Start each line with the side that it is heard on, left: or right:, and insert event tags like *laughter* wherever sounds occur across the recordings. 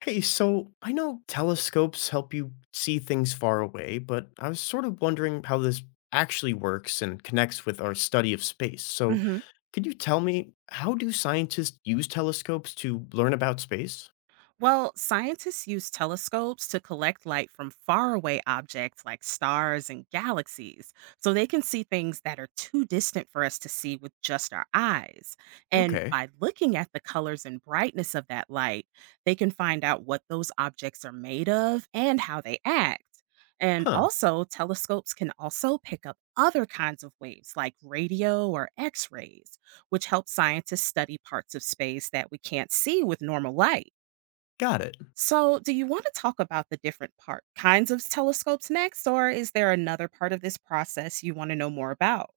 left: Hey, so I know telescopes help you see things far away, but I was sort of wondering how this actually works and connects with our study of space. So,
right: hmm
left: could you tell me, how do scientists use telescopes to learn about space?
right: Well, scientists use telescopes to collect light from faraway objects like stars and galaxies, so they can see things that are too distant for us to see with just our eyes. And
left: Okay.
right: by looking at the colors and brightness of that light, they can find out what those objects are made of and how they act. And
left: Huh.
right: also, telescopes can also pick up other kinds of waves like radio or X rays, which help scientists study parts of space that we can't see with normal light.
left: Got it.
right: So, do you want to talk about the different part kinds of telescopes next, or is there another part of this process you want to know more about?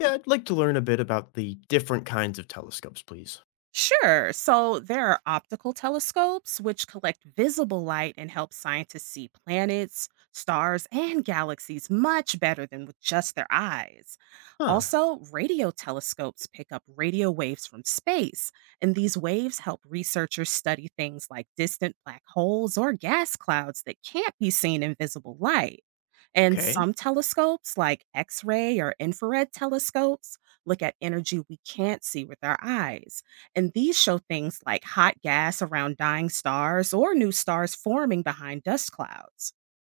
left: Yeah, I'd like to learn a bit about the different kinds of telescopes, please.
right: Sure. So there are optical telescopes, which collect visible light and help scientists see planets, stars, and galaxies much better than with just their eyes.
left: Huh.
right: Also, radio telescopes pick up radio waves from space, and these waves help researchers study things like distant black holes or gas clouds that can't be seen in visible light. And
left: Okay.
right: some telescopes, like X ray or infrared telescopes, look at energy we can't see with our eyes and these show things like hot gas around dying stars or new stars forming behind dust clouds.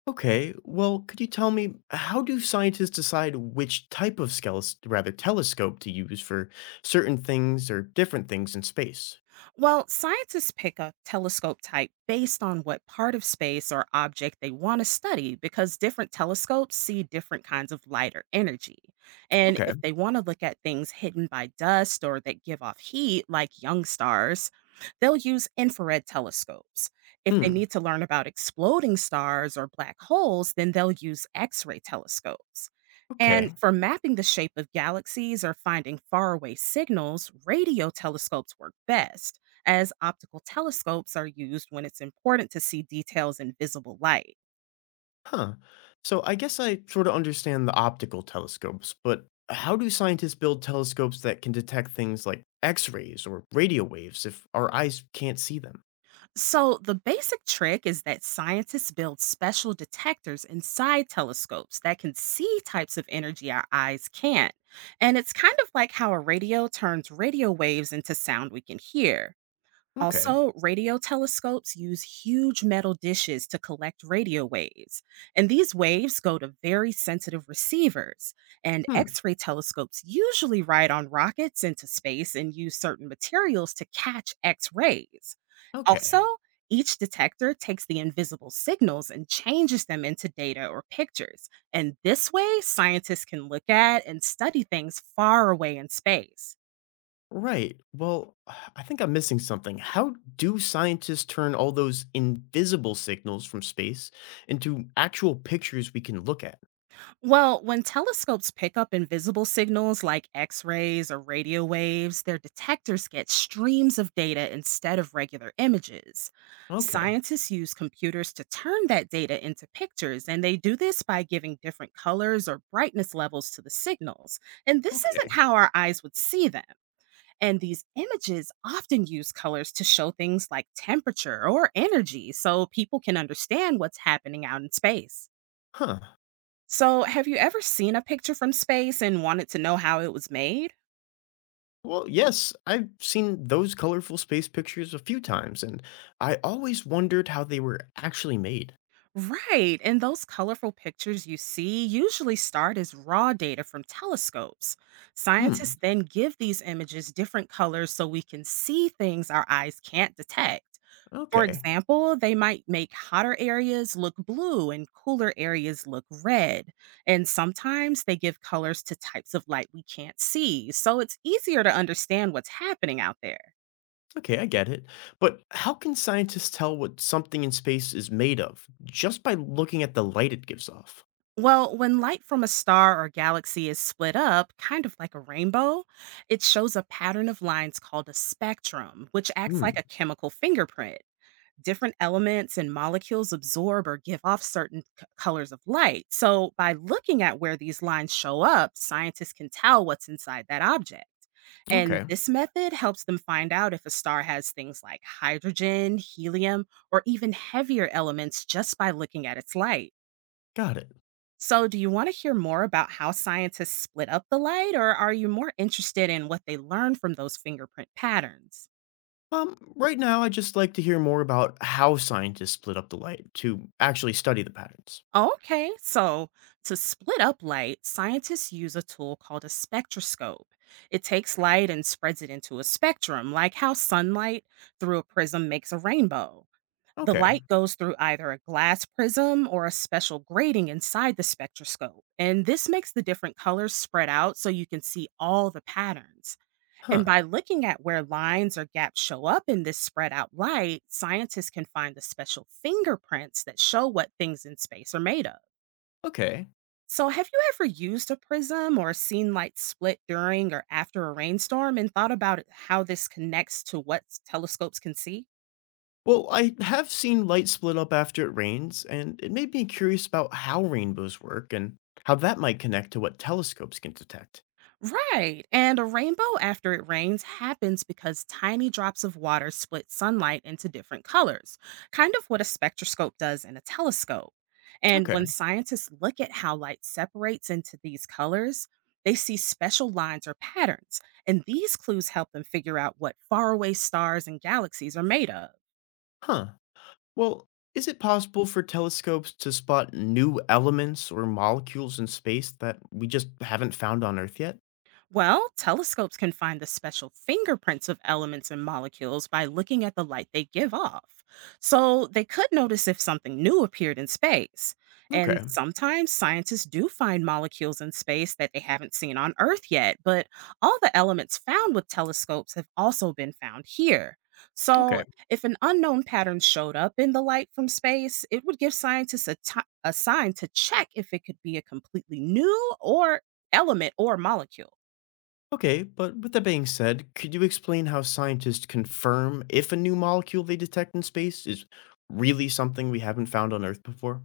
left: Okay, well, could you tell me, how do scientists decide which type of rather telescope to use for certain things or different things in space?
right: Well, scientists pick a telescope type based on what part of space or object they want to study because different telescopes see different kinds of light or energy. And
left: Okay.
right: if they want to look at things hidden by dust or that give off heat, like young stars, they'll use infrared telescopes. If they
left: Hmm.
right: need to learn about exploding stars or black holes, then they'll use X ray telescopes. And
left: Okay.
right: for mapping the shape of galaxies or finding faraway signals, radio telescopes work best as optical telescopes are used when it's important to see details in visible light.
left: Huh. So I guess I sort of understand the optical telescopes, but how do scientists build telescopes that can detect things like X-rays or radio waves if our eyes can't see them?
right: So, the basic trick is that scientists build special detectors inside telescopes that can see types of energy our eyes can't. And it's kind of like how a radio turns radio waves into sound we can hear.
left: Okay.
right: Also, radio telescopes use huge metal dishes to collect radio waves, and these waves go to very sensitive receivers. And
left: Hmm.
right: X ray telescopes usually ride on rockets into space and use certain materials to catch X rays. Also,
left: Okay.
right: each detector takes the invisible signals and changes them into data or pictures. And this way, scientists can look at and study things far away in space.
left: Right. Well, *sighs* I think I'm missing something. How do scientists turn all those invisible signals from space into actual pictures we can look at?
right: Well, when telescopes pick up invisible signals like X rays or radio waves, their detectors get streams of data instead of regular images.
left: Okay.
right: Scientists use computers to turn that data into pictures, and they do this by giving different colors or brightness levels to the signals. And this isn't
left: Okay.
right: how our eyes would see them. And these images often use colors to show things like temperature or energy so people can understand what's happening out in space.
left: Huh.
right: So, have you ever seen a picture from space and wanted to know how it was made?
left: Well, yes, I've seen those colorful space pictures a few times, and I always wondered how they were actually made.
right: Right, and those colorful pictures you see usually start as raw data from telescopes.
left: Hmm.
right: Scientists then give these images different colors so we can see things our eyes can't detect. For
left: Okay.
right: example, they might make hotter areas look blue and cooler areas look red. And sometimes they give colors to types of light we can't see, so it's easier to understand what's happening out there.
left: Okay, I get it. But how can scientists tell what something in space is made of just by looking at the light it gives off?
right: Well, when light from a star or galaxy is split up, kind of like a rainbow, it shows a pattern of lines called a spectrum, which acts like a
left: Hmm.
right: chemical fingerprint. Different elements and molecules absorb or give off certain colors of light. So, by looking at where these lines show up, scientists can tell what's inside that object. And
left: Okay.
right: this method helps them find out if a star has things like hydrogen, helium, or even heavier elements just by looking at its light.
left: Got it.
right: So, do you want to hear more about how scientists split up the light, or are you more interested in what they learned from those fingerprint patterns?
left: Right now, I'd just like to hear more about how scientists split up the light to actually study the patterns.
right: Okay, so to split up light, scientists use a tool called a spectroscope. It takes light and spreads it into a spectrum, like how sunlight through a prism makes a rainbow. The
left: Okay.
right: light goes through either a glass prism or a special grating inside the spectroscope, and this makes the different colors spread out so you can see all the patterns. And
left: Huh.
right: by looking at where lines or gaps show up in this spread out light, scientists can find the special fingerprints that show what things in space are made of.
left: Okay.
right: So, have you ever used a prism or seen light split during or after a rainstorm and thought about how this connects to what telescopes can see?
left: Well, I have seen light split up after it rains, and it made me curious about how rainbows work and how that might connect to what telescopes can detect.
right: Right. And a rainbow after it rains happens because tiny drops of water split sunlight into different colors, kind of what a spectroscope does in a telescope. And when
left: Okay.
right: scientists look at how light separates into these colors, they see special lines or patterns. And these clues help them figure out what faraway stars and galaxies are made of.
left: Huh. Well, is it possible for telescopes to spot new elements or molecules in space that we just haven't found on Earth yet?
right: Well, telescopes can find the special fingerprints of elements and molecules by looking at the light they give off. So they could notice if something new appeared in space. And
left: Okay.
right: sometimes scientists do find molecules in space that they haven't seen on Earth yet, but all the elements found with telescopes have also been found here. So,
left: Okay.
right: if an unknown pattern showed up in the light from space, it would give scientists a sign to check if it could be a completely new or element or molecule.
left: Okay, but with that being said, could you explain how scientists confirm if a new molecule they detect in space is really something we haven't found on Earth before?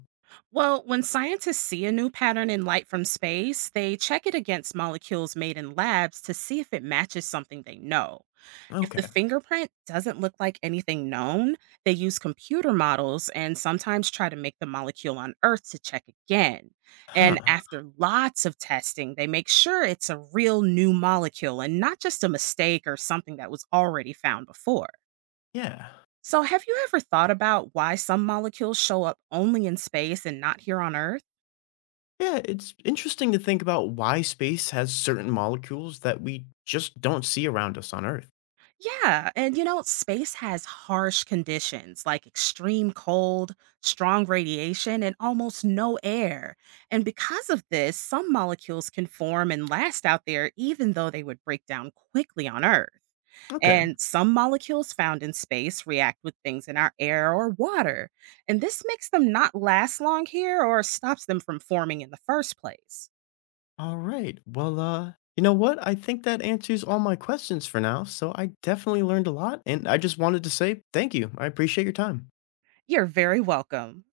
right: Well, when scientists see a new pattern in light from space, they check it against molecules made in labs to see if it matches something they know. If the
left: Okay.
right: fingerprint doesn't look like anything known, they use computer models and sometimes try to make the molecule on Earth to check again. And
left: Huh.
right: after lots of testing, they make sure it's a real new molecule and not just a mistake or something that was already found before.
left: Yeah.
right: So, have you ever thought about why some molecules show up only in space and not here on Earth?
left: Yeah, it's interesting to think about why space has certain molecules that we just don't see around us on Earth.
right: Yeah, and you know, space has harsh conditions like extreme cold, strong radiation, and almost no air. And because of this, some molecules can form and last out there, even though they would break down quickly on Earth.
left: Okay.
right: And some molecules found in space react with things in our air or water. And this makes them not last long here or stops them from forming in the first place.
left: All right. Well, you know what? I think that answers all my questions for now. So I definitely learned a lot, and I just wanted to say thank you. I appreciate your time.
right: You're very welcome.